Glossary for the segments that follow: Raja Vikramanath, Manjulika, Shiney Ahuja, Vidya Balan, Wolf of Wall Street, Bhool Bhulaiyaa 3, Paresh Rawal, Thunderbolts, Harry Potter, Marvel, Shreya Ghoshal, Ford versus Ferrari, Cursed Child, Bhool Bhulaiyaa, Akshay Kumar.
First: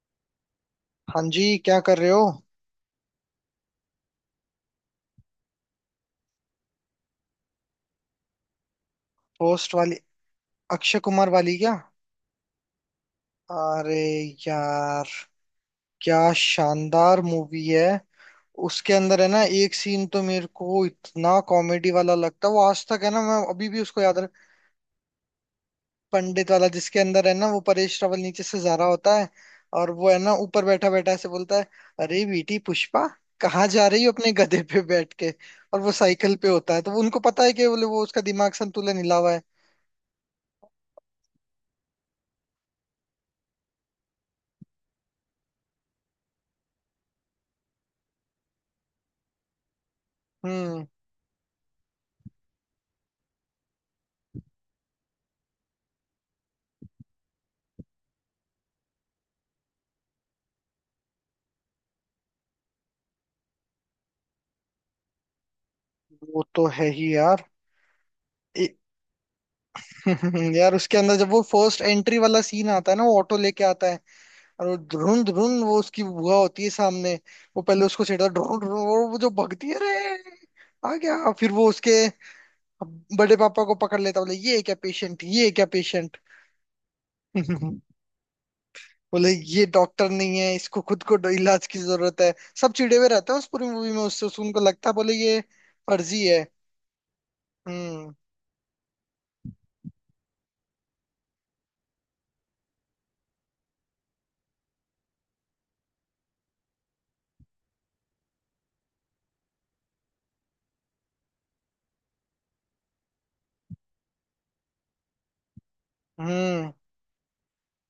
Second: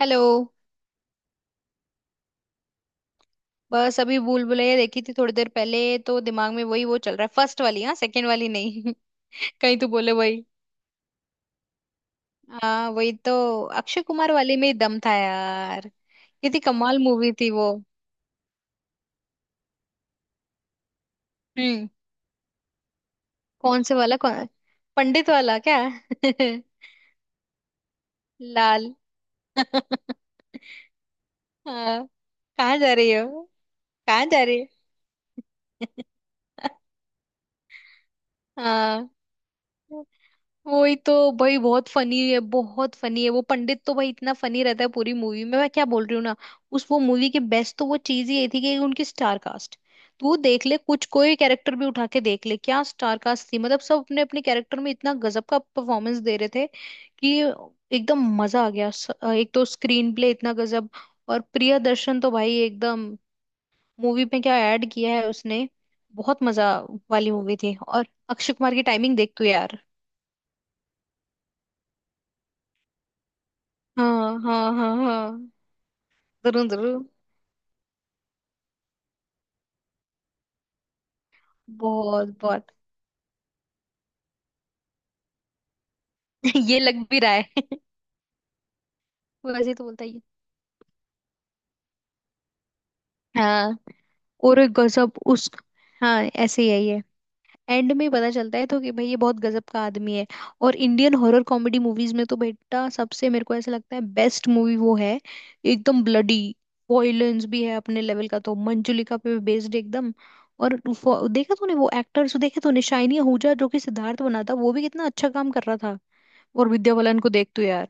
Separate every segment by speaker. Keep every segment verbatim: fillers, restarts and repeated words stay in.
Speaker 1: Hello.
Speaker 2: हाँ जी, क्या कर रहे हो।
Speaker 1: बस अभी भूल भुलैया देखी थी थोड़ी देर पहले, तो दिमाग में वही वो चल रहा है। फर्स्ट वाली, हाँ, सेकंड वाली नहीं।
Speaker 2: पोस्ट
Speaker 1: कहीं तो
Speaker 2: वाली।
Speaker 1: बोले वही।
Speaker 2: अक्षय कुमार वाली क्या।
Speaker 1: हाँ, वही तो।
Speaker 2: अरे
Speaker 1: अक्षय कुमार वाली में ही दम
Speaker 2: यार,
Speaker 1: था यार।
Speaker 2: क्या
Speaker 1: कितनी कमाल
Speaker 2: शानदार
Speaker 1: मूवी थी
Speaker 2: मूवी
Speaker 1: वो।
Speaker 2: है। उसके अंदर है ना, एक सीन तो मेरे को इतना
Speaker 1: हम्म।
Speaker 2: कॉमेडी वाला लगता है, वो आज तक है ना, मैं अभी भी
Speaker 1: कौन से
Speaker 2: उसको
Speaker 1: वाला?
Speaker 2: याद रख।
Speaker 1: कौन, पंडित वाला क्या?
Speaker 2: पंडित वाला जिसके अंदर है ना वो परेश रावल नीचे से जा
Speaker 1: लाल।
Speaker 2: रहा होता है। और वो है ना ऊपर बैठा बैठा ऐसे बोलता है,
Speaker 1: हाँ।
Speaker 2: अरे बेटी
Speaker 1: कहाँ जा
Speaker 2: पुष्पा,
Speaker 1: रही हो?
Speaker 2: कहाँ जा रही हो
Speaker 1: कहाँ
Speaker 2: अपने
Speaker 1: जा रही
Speaker 2: गधे
Speaker 1: हो?
Speaker 2: पे बैठ के। और वो साइकिल पे होता है, तो उनको पता है कि बोले वो उसका दिमाग संतुलन हिला
Speaker 1: हाँ,
Speaker 2: हुआ है।
Speaker 1: वही तो। भाई बहुत फनी है, बहुत फनी है वो पंडित तो। भाई इतना फनी रहता है पूरी मूवी में। मैं क्या बोल रही हूँ ना, उस वो मूवी की बेस्ट तो वो चीज ही ये थी कि उनकी स्टार कास्ट। तू देख ले,
Speaker 2: हम्म।
Speaker 1: कुछ कोई कैरेक्टर भी उठा के देख ले, क्या स्टार कास्ट थी। मतलब सब अपने अपने कैरेक्टर में इतना गजब का परफॉर्मेंस दे रहे थे कि एकदम मजा आ गया। स- एक तो स्क्रीन प्ले इतना गजब। और प्रियदर्शन तो भाई एकदम, मूवी में क्या ऐड किया है उसने। बहुत
Speaker 2: वो तो
Speaker 1: मजा
Speaker 2: है ही
Speaker 1: वाली
Speaker 2: यार।
Speaker 1: मूवी थी। और अक्षय
Speaker 2: ए-
Speaker 1: कुमार की टाइमिंग देख तू यार।
Speaker 2: यार, उसके अंदर जब वो फर्स्ट एंट्री वाला सीन आता है ना, वो ऑटो लेके आता है।
Speaker 1: हाँ
Speaker 2: और
Speaker 1: हाँ
Speaker 2: वो
Speaker 1: हाँ
Speaker 2: ध्रुन
Speaker 1: हाँ।
Speaker 2: ध्रुन, वो उसकी बुआ होती
Speaker 1: जरूर
Speaker 2: है
Speaker 1: जरूर।
Speaker 2: सामने। वो पहले उसको छेड़ता है, ध्रुन ध्रुन, और वो जो भगती है रे। आ गया फिर वो उसके
Speaker 1: बहुत बहुत।
Speaker 2: बड़े पापा को पकड़ लेता, बोले ये क्या पेशेंट, ये क्या पेशेंट।
Speaker 1: ये लग भी रहा है।
Speaker 2: बोले ये
Speaker 1: वैसे तो बोलता
Speaker 2: डॉक्टर
Speaker 1: ही है।
Speaker 2: नहीं है, इसको खुद को इलाज की जरूरत है। सब चिड़े हुए रहते हैं उस पूरी
Speaker 1: हाँ।
Speaker 2: मूवी में उससे, उस-
Speaker 1: और
Speaker 2: उनको
Speaker 1: एक
Speaker 2: लगता है बोले
Speaker 1: गजब
Speaker 2: ये
Speaker 1: उस। हाँ,
Speaker 2: फर्जी है।
Speaker 1: ऐसे ही है ये। एंड में
Speaker 2: हम्म।
Speaker 1: पता चलता है तो कि भाई ये बहुत गजब का आदमी है। और इंडियन हॉरर कॉमेडी मूवीज में तो बेटा, सबसे मेरे को ऐसा लगता है बेस्ट मूवी वो है। एकदम ब्लडी वॉयलेंस भी है अपने लेवल का। तो मंजुलिका पे बेस्ड एकदम। और वो- देखा तूने वो एक्टर्स? देखे तूने? शाइनी आहूजा जो कि सिद्धार्थ बना था, वो भी कितना अच्छा काम कर रहा। और
Speaker 2: हम्म।
Speaker 1: विद्या बालन को देख तू यार।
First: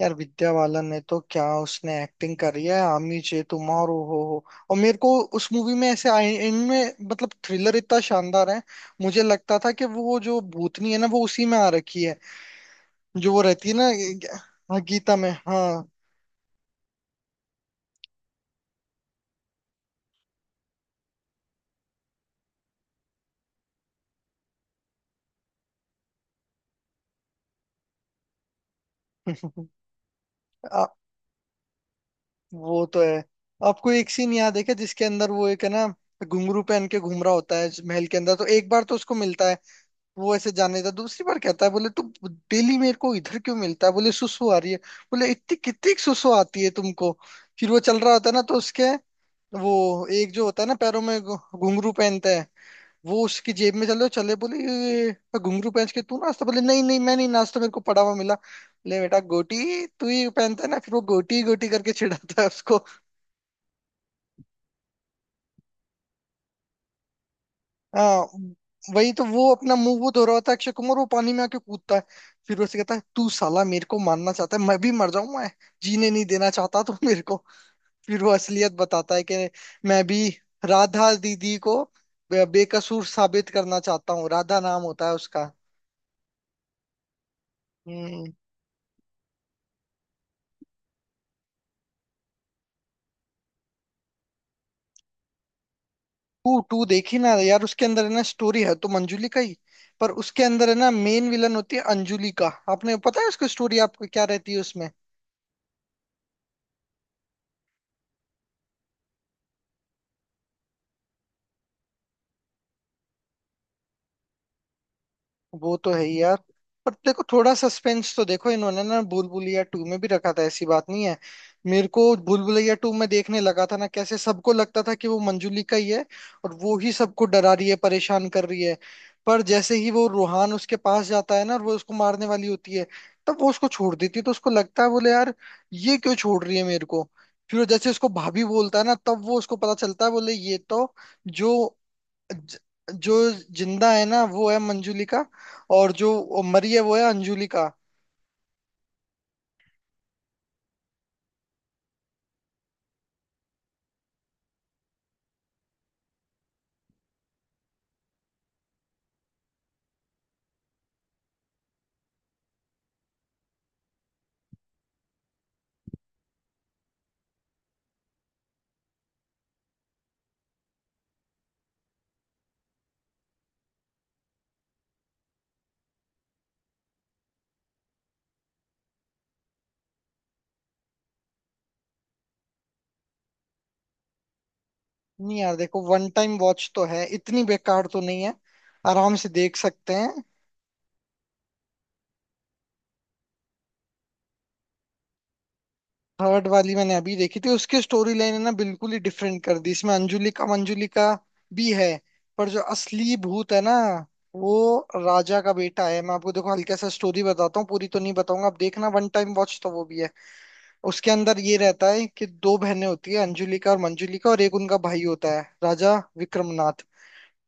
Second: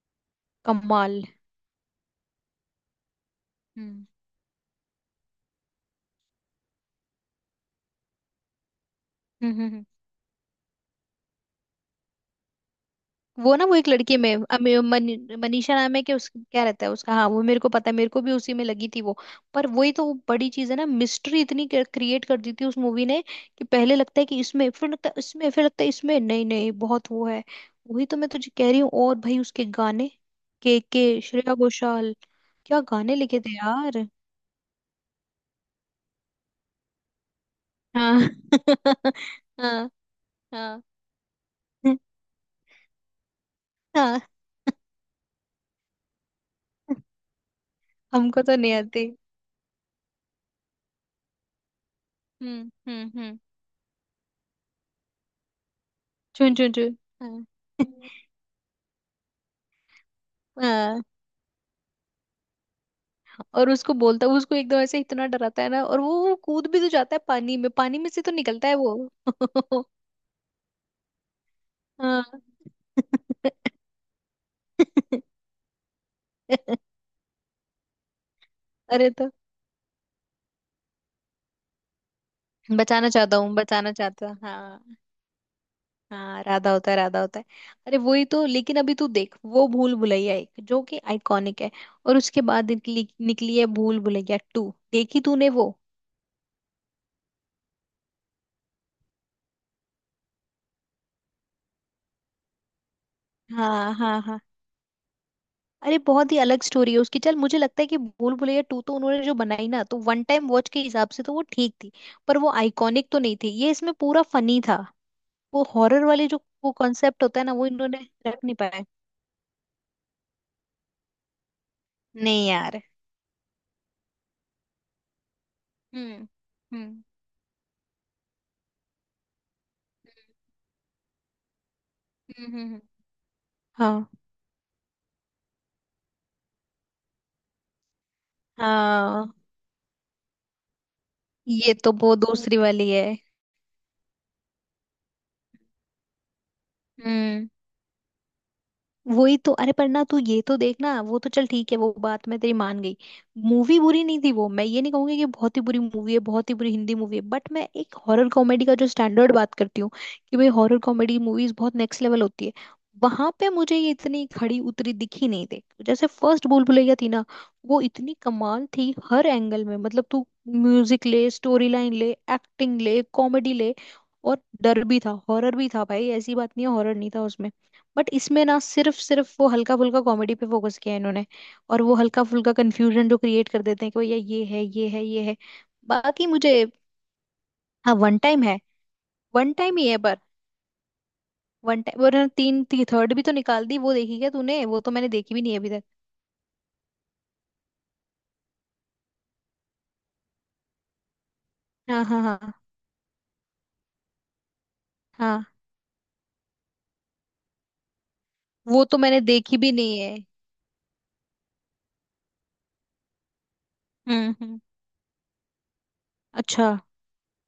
Speaker 2: यार विद्या बालन ने तो
Speaker 1: कमाल।
Speaker 2: क्या उसने एक्टिंग करी है, आमी चे तुम्हारो
Speaker 1: हम्म।
Speaker 2: हो हो। और मेरे को उस मूवी में ऐसे आए- इनमें, मतलब थ्रिलर इतना शानदार है। मुझे
Speaker 1: हम्म
Speaker 2: लगता
Speaker 1: हम्म,
Speaker 2: था कि
Speaker 1: हम्म।
Speaker 2: वो जो भूतनी है ना, वो उसी में आ रखी है, जो वो
Speaker 1: वो ना,
Speaker 2: रहती है
Speaker 1: वो
Speaker 2: ना।
Speaker 1: एक लड़की में अमी-
Speaker 2: हाँ, गीता में,
Speaker 1: मनी- मनीषा
Speaker 2: हाँ।
Speaker 1: नाम है कि उस क्या रहता है उसका। हाँ वो मेरे को पता है, मेरे को भी उसी में लगी थी वो। पर वही तो बड़ी चीज है ना, मिस्ट्री इतनी क्रिएट कर दी थी उस मूवी ने कि पहले लगता है कि इसमें, फिर लगता है इसमें, फिर लगता है इसमें, नहीं नहीं बहुत वो है। वही तो मैं तुझे कह रही हूँ। और भाई उसके गाने, के
Speaker 2: आ,
Speaker 1: के श्रेया घोषाल, क्या
Speaker 2: वो तो
Speaker 1: गाने
Speaker 2: है।
Speaker 1: लिखे थे
Speaker 2: आपको
Speaker 1: यार।
Speaker 2: एक सीन याद है क्या, जिसके अंदर वो एक है ना घुंघरू पहन के घूम रहा होता है इस महल के
Speaker 1: हाँ।
Speaker 2: अंदर, तो एक बार तो उसको मिलता है।
Speaker 1: हाँ
Speaker 2: वो ऐसे जाने
Speaker 1: हाँ
Speaker 2: था, दूसरी बार कहता है, बोले तू डेली मेरे को इधर क्यों मिलता है, बोले
Speaker 1: हाँ।
Speaker 2: सुसु आ रही है। बोले इतनी कितनी सुसु आती है तुमको। फिर वो चल रहा होता है ना,
Speaker 1: हमको
Speaker 2: तो
Speaker 1: तो नहीं
Speaker 2: उसके
Speaker 1: आते।
Speaker 2: वो एक जो होता है ना पैरों में घु- घुंघरू पहनता है।
Speaker 1: हम्म हम्म
Speaker 2: वो
Speaker 1: हम्म।
Speaker 2: उसकी जेब में चले चले बोले, "ये, ये, घुंघरू पहन के तू नाश्ता",
Speaker 1: चुन
Speaker 2: बोले
Speaker 1: चुन
Speaker 2: नहीं
Speaker 1: चुन।
Speaker 2: नहीं, मैं नहीं
Speaker 1: हम्म।
Speaker 2: नाश्ता, मेरे को पड़ा हुआ मिला, बोले बेटा गोटी तू ही पहनता है ना, फिर वो
Speaker 1: हाँ।
Speaker 2: गोटी गोटी करके चिढ़ाता है उसको।
Speaker 1: और उसको बोलता है, उसको एकदम ऐसे इतना डराता है ना, और वो वो कूद भी तो जाता है पानी में। पानी में
Speaker 2: हाँ,
Speaker 1: से तो निकलता है वो।
Speaker 2: वही तो। वो अपना मुंह वो धो रहा होता है अक्षय कुमार, वो पानी में आके कूदता है।
Speaker 1: हाँ।
Speaker 2: फिर वो से कहता है, तू साला मेरे को मारना चाहता है, मैं भी मर जाऊं, मैं जीने नहीं देना चाहता तू मेरे को। फिर वो असलियत
Speaker 1: अरे
Speaker 2: बताता है
Speaker 1: तो
Speaker 2: कि मैं भी राधा दीदी को बे- बेकसूर
Speaker 1: बचाना चाहता
Speaker 2: साबित
Speaker 1: हूँ,
Speaker 2: करना
Speaker 1: बचाना
Speaker 2: चाहता
Speaker 1: चाहता
Speaker 2: हूँ,
Speaker 1: हूँ।
Speaker 2: राधा नाम
Speaker 1: हाँ
Speaker 2: होता है उसका।
Speaker 1: हाँ, राधा होता है, राधा होता है। अरे वही
Speaker 2: हम्म।
Speaker 1: तो। लेकिन अभी तू देख, वो भूल भुलैया एक जो कि आइकॉनिक है। और उसके बाद निकली, निकली है भूल भुलैया टू। देखी तूने वो?
Speaker 2: टू, टू देखी ना यार। उसके अंदर है ना, स्टोरी है तो मंजुली का ही, पर उसके अंदर है ना मेन विलन होती है अंजुली का। आपने पता है उसकी स्टोरी
Speaker 1: हाँ
Speaker 2: आपको
Speaker 1: हाँ
Speaker 2: क्या
Speaker 1: हाँ।
Speaker 2: रहती है उसमें।
Speaker 1: अरे बहुत ही अलग स्टोरी है उसकी। चल मुझे लगता है कि भूल भुलैया टू तो उन्होंने जो बनाई ना, तो वन टाइम वॉच के हिसाब से तो वो ठीक थी। पर वो आइकॉनिक तो नहीं थी। ये इसमें पूरा फनी था। वो
Speaker 2: वो तो है
Speaker 1: हॉरर
Speaker 2: ही
Speaker 1: वाले
Speaker 2: यार।
Speaker 1: जो वो
Speaker 2: पर देखो
Speaker 1: कॉन्सेप्ट होता है ना,
Speaker 2: थोड़ा
Speaker 1: वो इन्होंने
Speaker 2: सस्पेंस तो
Speaker 1: रख
Speaker 2: देखो
Speaker 1: नहीं
Speaker 2: इन्होंने
Speaker 1: पाया।
Speaker 2: ना भूल भुलैया टू में भी रखा था, ऐसी बात नहीं है। मेरे को भूल
Speaker 1: नहीं
Speaker 2: भुलैया
Speaker 1: यार।
Speaker 2: टू में देखने लगा था ना, कैसे सबको लगता था कि वो मंजुली का ही है,
Speaker 1: हम्म
Speaker 2: और वो ही
Speaker 1: हम्म
Speaker 2: सबको डरा रही है परेशान कर रही है। पर जैसे ही वो रूहान उसके पास जाता है ना और वो उसको मारने वाली
Speaker 1: हम्म। हम्म,
Speaker 2: होती
Speaker 1: हम्म।
Speaker 2: है, तब वो उसको छोड़
Speaker 1: हाँ।
Speaker 2: देती है, तो उसको लगता है बोले यार ये क्यों छोड़ रही है मेरे को। फिर जैसे उसको भाभी बोलता है ना, तब
Speaker 1: हाँ
Speaker 2: वो उसको पता चलता है, बोले ये तो जो
Speaker 1: ये तो वो वो दूसरी
Speaker 2: ज-
Speaker 1: वाली है।
Speaker 2: जो जिंदा है ना वो है मंजुलिका, और जो मरी है वो है
Speaker 1: हम्म।
Speaker 2: अंजुलिका।
Speaker 1: वही तो। अरे पर ना तू ये तो देखना, वो तो चल ठीक है, वो बात मैं तेरी मान गई। मूवी बुरी नहीं थी वो, मैं ये नहीं कहूंगी कि बहुत ही बुरी मूवी है, बहुत ही बुरी हिंदी मूवी है। बट मैं एक हॉरर कॉमेडी का जो स्टैंडर्ड बात करती हूँ कि भाई हॉरर कॉमेडी मूवीज बहुत नेक्स्ट लेवल होती है, वहां पे मुझे ये इतनी खड़ी उतरी दिखी नहीं थी जैसे फर्स्ट भूल भुलैया थी ना। वो इतनी कमाल थी हर एंगल में। मतलब तू म्यूजिक ले, स्टोरी लाइन ले, एक्टिंग ले, कॉमेडी ले। और डर भी था, हॉरर भी था, भाई ऐसी बात नहीं है हॉरर नहीं था उसमें। बट इसमें ना सिर्फ सिर्फ वो हल्का फुल्का कॉमेडी पे फोकस किया है इन्होंने। और वो हल्का फुल्का कंफ्यूजन जो क्रिएट कर देते हैं कि भैया ये है, ये है, ये है।
Speaker 2: नहीं यार, देखो, वन
Speaker 1: बाकी
Speaker 2: टाइम
Speaker 1: मुझे,
Speaker 2: वॉच तो है, इतनी बेकार
Speaker 1: हाँ
Speaker 2: तो
Speaker 1: वन
Speaker 2: नहीं है।
Speaker 1: टाइम है,
Speaker 2: आराम से
Speaker 1: वन
Speaker 2: देख
Speaker 1: टाइम ही
Speaker 2: सकते
Speaker 1: है। पर
Speaker 2: हैं।
Speaker 1: One time. और तीन थी, थर्ड भी तो निकाल दी, वो देखी क्या तूने? वो तो मैंने देखी भी नहीं है अभी तक।
Speaker 2: थर्ड वाली मैंने अभी देखी थी, उसकी स्टोरी लाइन है ना बिल्कुल ही डिफरेंट कर दी, इसमें अंजुलिका मंजुलिका भी है,
Speaker 1: हाँ हाँ
Speaker 2: पर
Speaker 1: हाँ
Speaker 2: जो असली भूत है ना वो राजा
Speaker 1: हाँ।
Speaker 2: का बेटा है। मैं आपको देखो हल्का सा स्टोरी बताता हूँ, पूरी तो नहीं बताऊंगा, आप
Speaker 1: वो
Speaker 2: देखना,
Speaker 1: तो
Speaker 2: वन
Speaker 1: मैंने
Speaker 2: टाइम
Speaker 1: देखी
Speaker 2: वॉच तो
Speaker 1: भी
Speaker 2: वो
Speaker 1: नहीं
Speaker 2: भी है।
Speaker 1: है।
Speaker 2: उसके अंदर ये रहता है कि दो बहनें होती है, अंजुलिका और मंजुलिका,
Speaker 1: हम्म
Speaker 2: और एक
Speaker 1: हम्म।
Speaker 2: उनका भाई होता है राजा
Speaker 1: अच्छा।
Speaker 2: विक्रमनाथ।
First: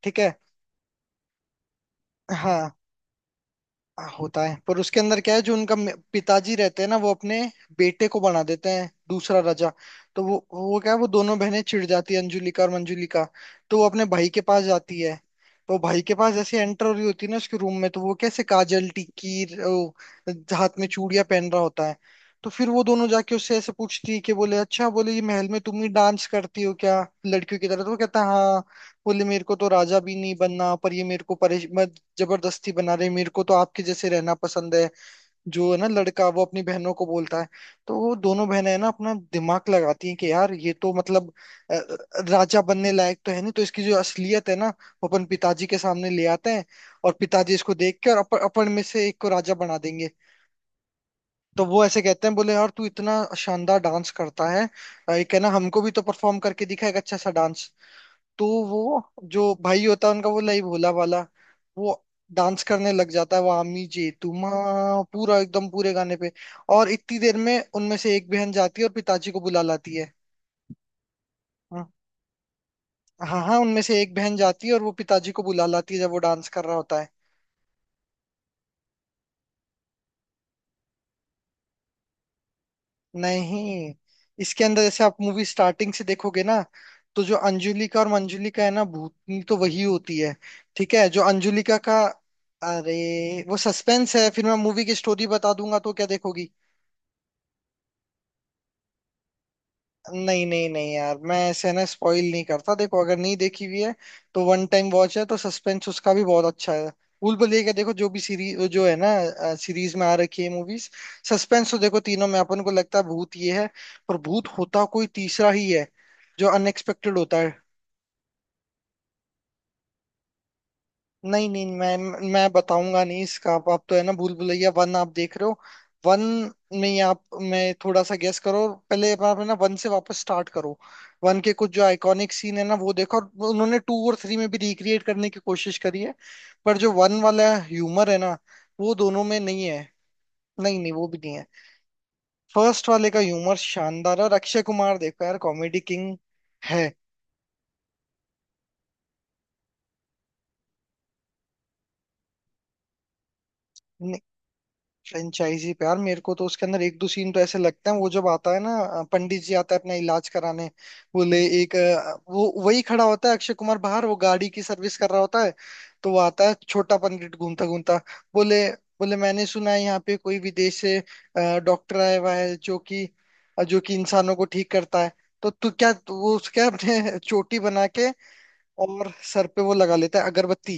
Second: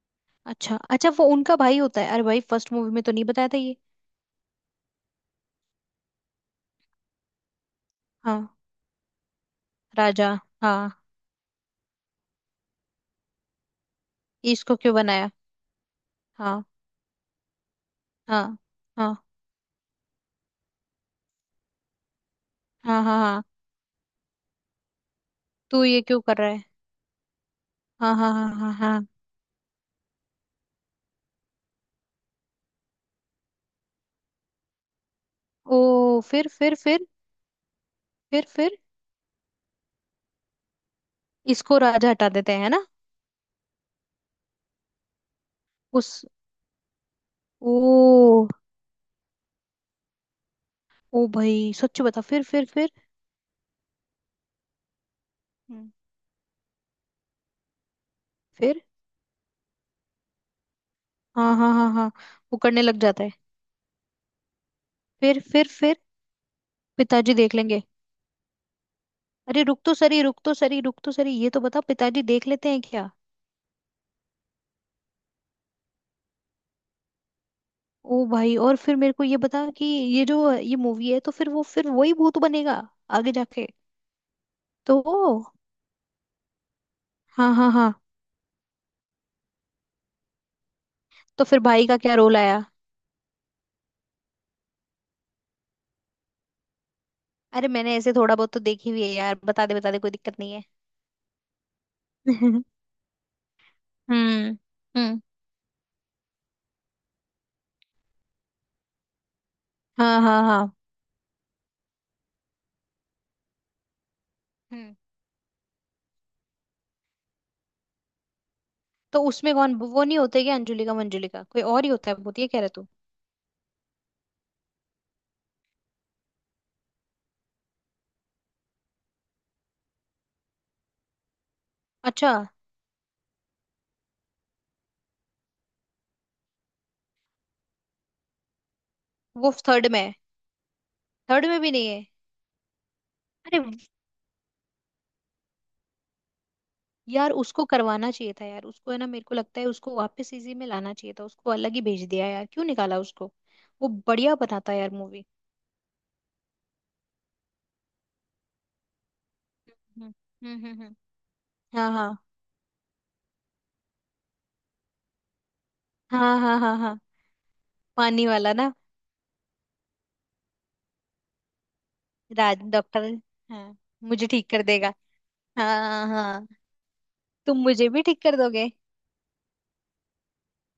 Speaker 2: ठीक है।
Speaker 1: अच्छा अच्छा, वो उनका भाई होता है? अरे भाई
Speaker 2: हाँ।
Speaker 1: फर्स्ट मूवी में तो नहीं बताया था ये।
Speaker 2: आ, होता है, पर उसके अंदर क्या है, जो उनका मे- पिताजी रहते हैं ना वो अपने बेटे को बना
Speaker 1: हाँ।
Speaker 2: देते हैं दूसरा राजा। तो
Speaker 1: राजा।
Speaker 2: वो
Speaker 1: हाँ।
Speaker 2: वो क्या है, वो दोनों बहनें चिढ़ जाती है, अंजुलिका और मंजुलिका। तो वो अपने भाई के पास
Speaker 1: इसको क्यों
Speaker 2: जाती है।
Speaker 1: बनाया?
Speaker 2: तो भाई के पास जैसे
Speaker 1: हाँ
Speaker 2: एंटर हो रही होती है ना उसके रूम में, तो वो कैसे
Speaker 1: हाँ
Speaker 2: काजल
Speaker 1: हाँ।
Speaker 2: टीकीर ओ, हाथ में चूड़ियां पहन रहा होता है। तो फिर वो
Speaker 1: हाँ
Speaker 2: दोनों
Speaker 1: हाँ
Speaker 2: जाके
Speaker 1: हाँ।
Speaker 2: उससे ऐसे पूछती है कि, बोले अच्छा, बोले ये महल में तुम
Speaker 1: तू
Speaker 2: ही
Speaker 1: ये क्यों
Speaker 2: डांस
Speaker 1: कर रहा
Speaker 2: करती
Speaker 1: है?
Speaker 2: हो क्या लड़कियों की तरह, तो वो
Speaker 1: हाँ
Speaker 2: कहता है,
Speaker 1: हाँ हाँ
Speaker 2: "हाँ,
Speaker 1: हाँ हाँ।
Speaker 2: बोले मेरे को तो राजा भी नहीं बनना, पर ये मेरे को परेश मत जबरदस्ती बना रहे, मेरे को तो आपके जैसे रहना पसंद है", जो है
Speaker 1: ओ
Speaker 2: ना लड़का, वो
Speaker 1: फिर
Speaker 2: अपनी
Speaker 1: फिर
Speaker 2: बहनों
Speaker 1: फिर।
Speaker 2: को बोलता है। तो वो
Speaker 1: फिर
Speaker 2: दोनों बहनें है
Speaker 1: फिर
Speaker 2: ना अपना दिमाग लगाती हैं कि यार ये तो मतलब अ,
Speaker 1: इसको राजा हटा देते
Speaker 2: राजा
Speaker 1: हैं ना।
Speaker 2: बनने लायक तो है नहीं, तो इसकी जो असलियत है ना वो अपन पिताजी के
Speaker 1: उस,
Speaker 2: सामने ले आते हैं, और पिताजी इसको देख के और अप,
Speaker 1: ओ,
Speaker 2: अपन में से एक को राजा बना देंगे।
Speaker 1: ओ भाई
Speaker 2: तो वो ऐसे
Speaker 1: सच बता,
Speaker 2: कहते हैं,
Speaker 1: फिर
Speaker 2: बोले
Speaker 1: फिर
Speaker 2: यार तू
Speaker 1: फिर।
Speaker 2: इतना शानदार डांस करता है, अ, एक है ना हमको भी
Speaker 1: हम्म।
Speaker 2: तो परफॉर्म करके दिखा, एक अच्छा सा डांस। तो
Speaker 1: फिर।
Speaker 2: वो जो भाई होता है उनका, वो लई भोला वाला,
Speaker 1: हाँ हाँ हाँ
Speaker 2: वो
Speaker 1: हाँ। वो
Speaker 2: डांस
Speaker 1: करने
Speaker 2: करने
Speaker 1: लग
Speaker 2: लग
Speaker 1: जाता है।
Speaker 2: जाता है, वो आमी जी तुम्हा पूरा,
Speaker 1: फिर फिर
Speaker 2: एकदम पूरे
Speaker 1: फिर।
Speaker 2: गाने पे। और इतनी
Speaker 1: पिताजी
Speaker 2: देर
Speaker 1: देख
Speaker 2: में
Speaker 1: लेंगे।
Speaker 2: उनमें से एक बहन जाती है और पिताजी को बुला
Speaker 1: अरे रुक तो
Speaker 2: लाती है।
Speaker 1: सरी, रुक तो सरी, रुक तो सरी, ये तो बता
Speaker 2: हाँ
Speaker 1: पिताजी देख लेते हैं क्या?
Speaker 2: हाँ, हाँ, उनमें से एक बहन जाती है और वो पिताजी को बुला लाती है जब वो डांस कर रहा होता है।
Speaker 1: ओ भाई, और फिर मेरे को ये बता कि ये जो ये मूवी है, तो फिर वो फिर वही भूत बनेगा आगे जाके?
Speaker 2: नहीं, इसके अंदर जैसे
Speaker 1: तो,
Speaker 2: आप मूवी स्टार्टिंग से देखोगे ना, तो जो
Speaker 1: हाँ हाँ हाँ।
Speaker 2: अंजुलिका और मंजुलिका है ना भूतनी तो वही होती है। ठीक है, जो
Speaker 1: तो फिर
Speaker 2: अंजुलिका
Speaker 1: भाई का
Speaker 2: का,
Speaker 1: क्या रोल आया?
Speaker 2: अरे वो सस्पेंस है, फिर मैं मूवी की स्टोरी बता दूंगा तो क्या देखोगी।
Speaker 1: अरे मैंने ऐसे थोड़ा बहुत तो देखी हुई है यार, बता दे बता दे, कोई दिक्कत
Speaker 2: नहीं
Speaker 1: नहीं है।
Speaker 2: नहीं नहीं यार, मैं ऐसे ना स्पॉइल नहीं
Speaker 1: हम्म।
Speaker 2: करता, देखो अगर नहीं देखी हुई है तो वन टाइम वॉच
Speaker 1: हम्म।
Speaker 2: है, तो सस्पेंस उसका भी बहुत अच्छा है। भूल भुलैया का देखो, जो भी सीरीज जो है ना, सीरीज में आ
Speaker 1: हाँ हाँ
Speaker 2: रखी है
Speaker 1: हाँ।
Speaker 2: मूवीज, सस्पेंस तो देखो तीनों में अपन को लगता है भूत ये है, पर भूत होता
Speaker 1: हम्म।
Speaker 2: कोई तीसरा ही है, जो अनएक्सपेक्टेड होता है।
Speaker 1: तो उसमें कौन, वो नहीं होते क्या अंजुलिका मंजुलिका,
Speaker 2: नहीं
Speaker 1: कोई
Speaker 2: नहीं,
Speaker 1: और ही
Speaker 2: मैं
Speaker 1: होता है, वो ये
Speaker 2: मैं
Speaker 1: कह रहे तू?
Speaker 2: बताऊंगा नहीं इसका। आप, आप तो है ना भूल भुलैया वन आप देख रहे हो, वन में ही आप, मैं थोड़ा सा गेस करो, और पहले आप है ना वन से वापस स्टार्ट करो। वन के कुछ जो
Speaker 1: अच्छा।
Speaker 2: आइकॉनिक सीन है ना, वो देखो, और उन्होंने टू और थ्री में भी रिक्रिएट करने की कोशिश करी है, पर जो वन वाला ह्यूमर है ना वो दोनों में
Speaker 1: वो
Speaker 2: नहीं है।
Speaker 1: थर्ड में है?
Speaker 2: नहीं नहीं, वो भी नहीं है।
Speaker 1: थर्ड में भी नहीं है?
Speaker 2: फर्स्ट वाले का ह्यूमर
Speaker 1: अरे।
Speaker 2: शानदार है, और अक्षय कुमार देखो यार, कॉमेडी किंग है
Speaker 1: यार उसको करवाना चाहिए था यार उसको, है ना। मेरे को लगता है उसको वापस इसी में लाना चाहिए था, उसको अलग ही भेज दिया यार, क्यों निकाला उसको। वो बढ़िया बनाता यार मूवी।
Speaker 2: फ्रेंचाइजी पे यार। मेरे को तो उसके अंदर एक दो सीन तो ऐसे लगते हैं, वो जब आता है ना, अ, पंडित जी आता है अपना
Speaker 1: हम्म।
Speaker 2: इलाज
Speaker 1: हम्म
Speaker 2: कराने।
Speaker 1: हम्म, हम्म।
Speaker 2: वो ले एक
Speaker 1: हाँ
Speaker 2: अ,
Speaker 1: हाँ।
Speaker 2: वो वही खड़ा होता है अक्षय कुमार बाहर, वो गाड़ी की सर्विस कर रहा होता है। तो वो
Speaker 1: हाँ
Speaker 2: आता है
Speaker 1: हाँ हाँ।
Speaker 2: छोटा
Speaker 1: हाँ
Speaker 2: पंडित, घूमता घूमता
Speaker 1: पानी वाला
Speaker 2: बोले,
Speaker 1: ना।
Speaker 2: बोले मैंने सुना है यहाँ पे कोई विदेश से डॉक्टर आया हुआ है,
Speaker 1: राज
Speaker 2: जो
Speaker 1: डॉक्टर।
Speaker 2: कि अ,
Speaker 1: हाँ।
Speaker 2: जो कि
Speaker 1: मुझे
Speaker 2: इंसानों को
Speaker 1: ठीक कर
Speaker 2: ठीक
Speaker 1: देगा।
Speaker 2: करता है, तो तू क्या।
Speaker 1: हाँ
Speaker 2: तो वो
Speaker 1: हाँ।
Speaker 2: उसके अपने
Speaker 1: तुम
Speaker 2: चोटी बना
Speaker 1: मुझे भी
Speaker 2: के
Speaker 1: ठीक कर दोगे।
Speaker 2: और सर पे वो लगा लेता है अगरबत्ती।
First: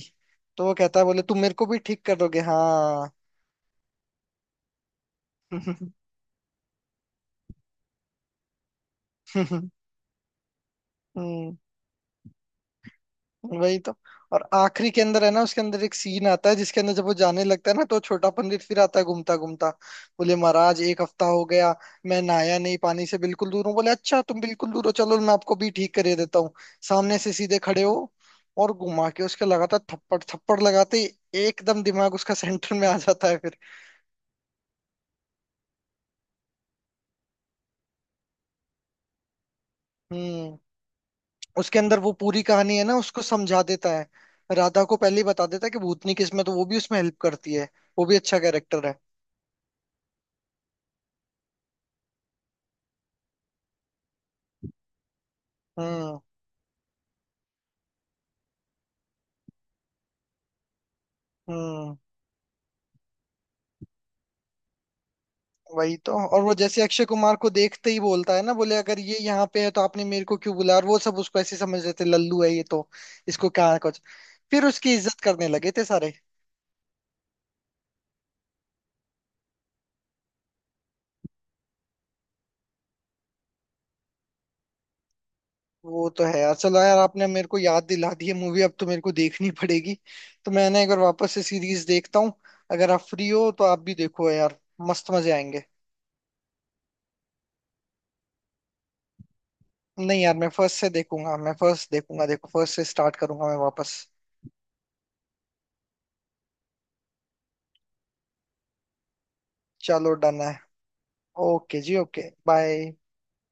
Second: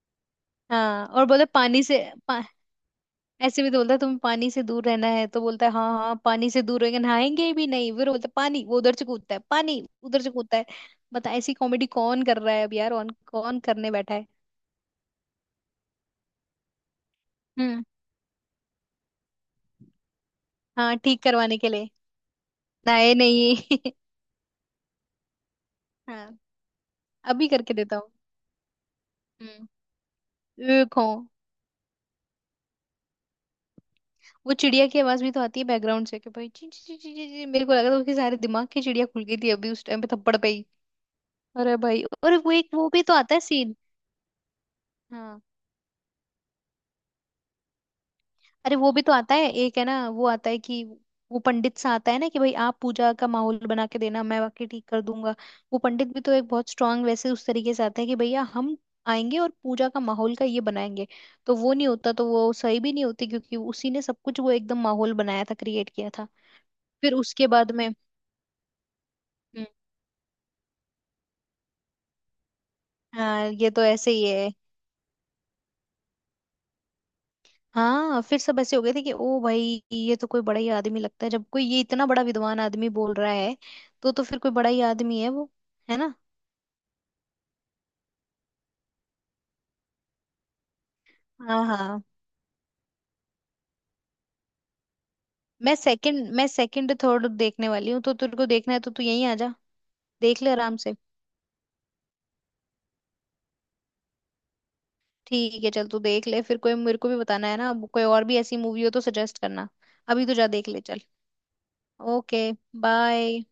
Speaker 2: तो वो कहता है,
Speaker 1: हाँ,
Speaker 2: बोले
Speaker 1: और
Speaker 2: तुम
Speaker 1: बोले
Speaker 2: मेरे को भी
Speaker 1: पानी से,
Speaker 2: ठीक कर दोगे
Speaker 1: पा,
Speaker 2: हाँ।
Speaker 1: ऐसे भी तो बोलता है तुम्हें पानी से दूर रहना है, तो बोलता है हाँ हाँ पानी से दूर रहेंगे, नहाएंगे भी नहीं। फिर बोलता है पानी, वो उधर से कूदता है, पानी उधर से कूदता है। बता ऐसी
Speaker 2: हम्म।
Speaker 1: कॉमेडी कौन कर रहा है अब यार, कौन कौन
Speaker 2: वही
Speaker 1: करने
Speaker 2: तो।
Speaker 1: बैठा है।
Speaker 2: और आखिरी के अंदर है ना उसके अंदर एक सीन आता है, जिसके अंदर जब वो जाने लगता है ना,
Speaker 1: हम्म।
Speaker 2: तो छोटा पंडित फिर आता है घूमता घूमता, बोले महाराज
Speaker 1: हाँ,
Speaker 2: एक
Speaker 1: ठीक
Speaker 2: हफ्ता हो
Speaker 1: करवाने के
Speaker 2: गया
Speaker 1: लिए।
Speaker 2: मैं नहाया नहीं, पानी
Speaker 1: नहाए
Speaker 2: से बिल्कुल दूर हूँ,
Speaker 1: नहीं।
Speaker 2: बोले अच्छा तुम बिल्कुल दूर हो, चलो मैं आपको भी ठीक करे
Speaker 1: हाँ।
Speaker 2: देता हूँ, सामने से
Speaker 1: अभी
Speaker 2: सीधे
Speaker 1: करके
Speaker 2: खड़े
Speaker 1: देता
Speaker 2: हो।
Speaker 1: हूँ।
Speaker 2: और घुमा के उसके
Speaker 1: हम्म।
Speaker 2: लगातार थप्पड़ थप्पड़ लगाते
Speaker 1: देखो,
Speaker 2: ही एकदम दिमाग उसका सेंटर में आ जाता है फिर।
Speaker 1: वो चिड़िया की आवाज भी तो आती है बैकग्राउंड से कि भाई ची ची ची ची ची- ची। मेरे को लगा था उसके सारे दिमाग की चिड़िया खुल गई थी अभी उस टाइम पे, थप्पड़ पे
Speaker 2: हम्म।
Speaker 1: ही। अरे
Speaker 2: उसके अंदर
Speaker 1: भाई,
Speaker 2: वो
Speaker 1: और
Speaker 2: पूरी
Speaker 1: वो एक
Speaker 2: कहानी है
Speaker 1: वो
Speaker 2: ना
Speaker 1: भी तो
Speaker 2: उसको
Speaker 1: आता है
Speaker 2: समझा
Speaker 1: सीन।
Speaker 2: देता है। राधा को पहले ही
Speaker 1: हाँ।
Speaker 2: बता देता है कि भूतनी किस्म है, तो वो भी उसमें हेल्प करती है। वो भी अच्छा
Speaker 1: अरे
Speaker 2: कैरेक्टर
Speaker 1: वो
Speaker 2: है।
Speaker 1: भी तो आता है, एक है ना वो आता है कि वो पंडित सा आता है ना कि भाई आप पूजा का माहौल बना के देना, मैं बाकी ठीक कर दूंगा। वो पंडित
Speaker 2: हम्म।
Speaker 1: भी तो एक बहुत स्ट्रांग वैसे उस तरीके से आता है कि भैया हम आएंगे और पूजा का माहौल का ये बनाएंगे। तो वो नहीं
Speaker 2: हम्म।
Speaker 1: होता तो वो सही भी नहीं होती, क्योंकि उसी ने सब कुछ वो एकदम माहौल बनाया था, क्रिएट
Speaker 2: वही
Speaker 1: किया
Speaker 2: तो।
Speaker 1: था।
Speaker 2: और वो जैसे अक्षय
Speaker 1: फिर
Speaker 2: कुमार
Speaker 1: उसके
Speaker 2: को
Speaker 1: बाद में,
Speaker 2: देखते ही बोलता है ना, बोले अगर ये यहाँ पे
Speaker 1: हम्म,
Speaker 2: है तो आपने मेरे को क्यों बुलाया, और वो सब उसको ऐसे समझ रहे थे लल्लू है ये तो,
Speaker 1: हाँ
Speaker 2: इसको
Speaker 1: ये
Speaker 2: क्या
Speaker 1: तो
Speaker 2: कुछ,
Speaker 1: ऐसे ही है।
Speaker 2: फिर उसकी इज्जत करने लगे थे सारे।
Speaker 1: हाँ फिर सब ऐसे हो गए थे कि ओ भाई ये तो कोई बड़ा ही आदमी लगता है, जब कोई ये इतना बड़ा विद्वान आदमी बोल रहा है तो तो फिर कोई बड़ा ही आदमी है वो। है
Speaker 2: वो
Speaker 1: ना।
Speaker 2: तो है यार। चलो यार आपने मेरे को याद दिला दी है मूवी, अब तो मेरे को देखनी पड़ेगी। तो मैंने एक बार वापस से
Speaker 1: हाँ
Speaker 2: सीरीज
Speaker 1: हाँ।
Speaker 2: देखता हूँ। अगर आप फ्री हो तो आप भी देखो यार, मस्त मजे आएंगे।
Speaker 1: मैं सेकंड, मैं सेकंड थर्ड देखने वाली हूँ, तो तेरे को देखना है तो तू यहीं आ जा।
Speaker 2: नहीं यार,
Speaker 1: देख
Speaker 2: मैं
Speaker 1: ले
Speaker 2: फर्स्ट
Speaker 1: आराम
Speaker 2: से
Speaker 1: से।
Speaker 2: देखूंगा, मैं फर्स्ट देखूंगा, देखो फर्स्ट से स्टार्ट करूंगा मैं वापस।
Speaker 1: ठीक है चल तू देख ले, फिर कोई मेरे को भी बताना है ना, अब कोई और भी ऐसी मूवी हो तो सजेस्ट करना।
Speaker 2: चलो
Speaker 1: अभी तो
Speaker 2: डन
Speaker 1: जा
Speaker 2: है।
Speaker 1: देख ले चल।
Speaker 2: ओके जी, ओके,
Speaker 1: ओके
Speaker 2: बाय।
Speaker 1: बाय।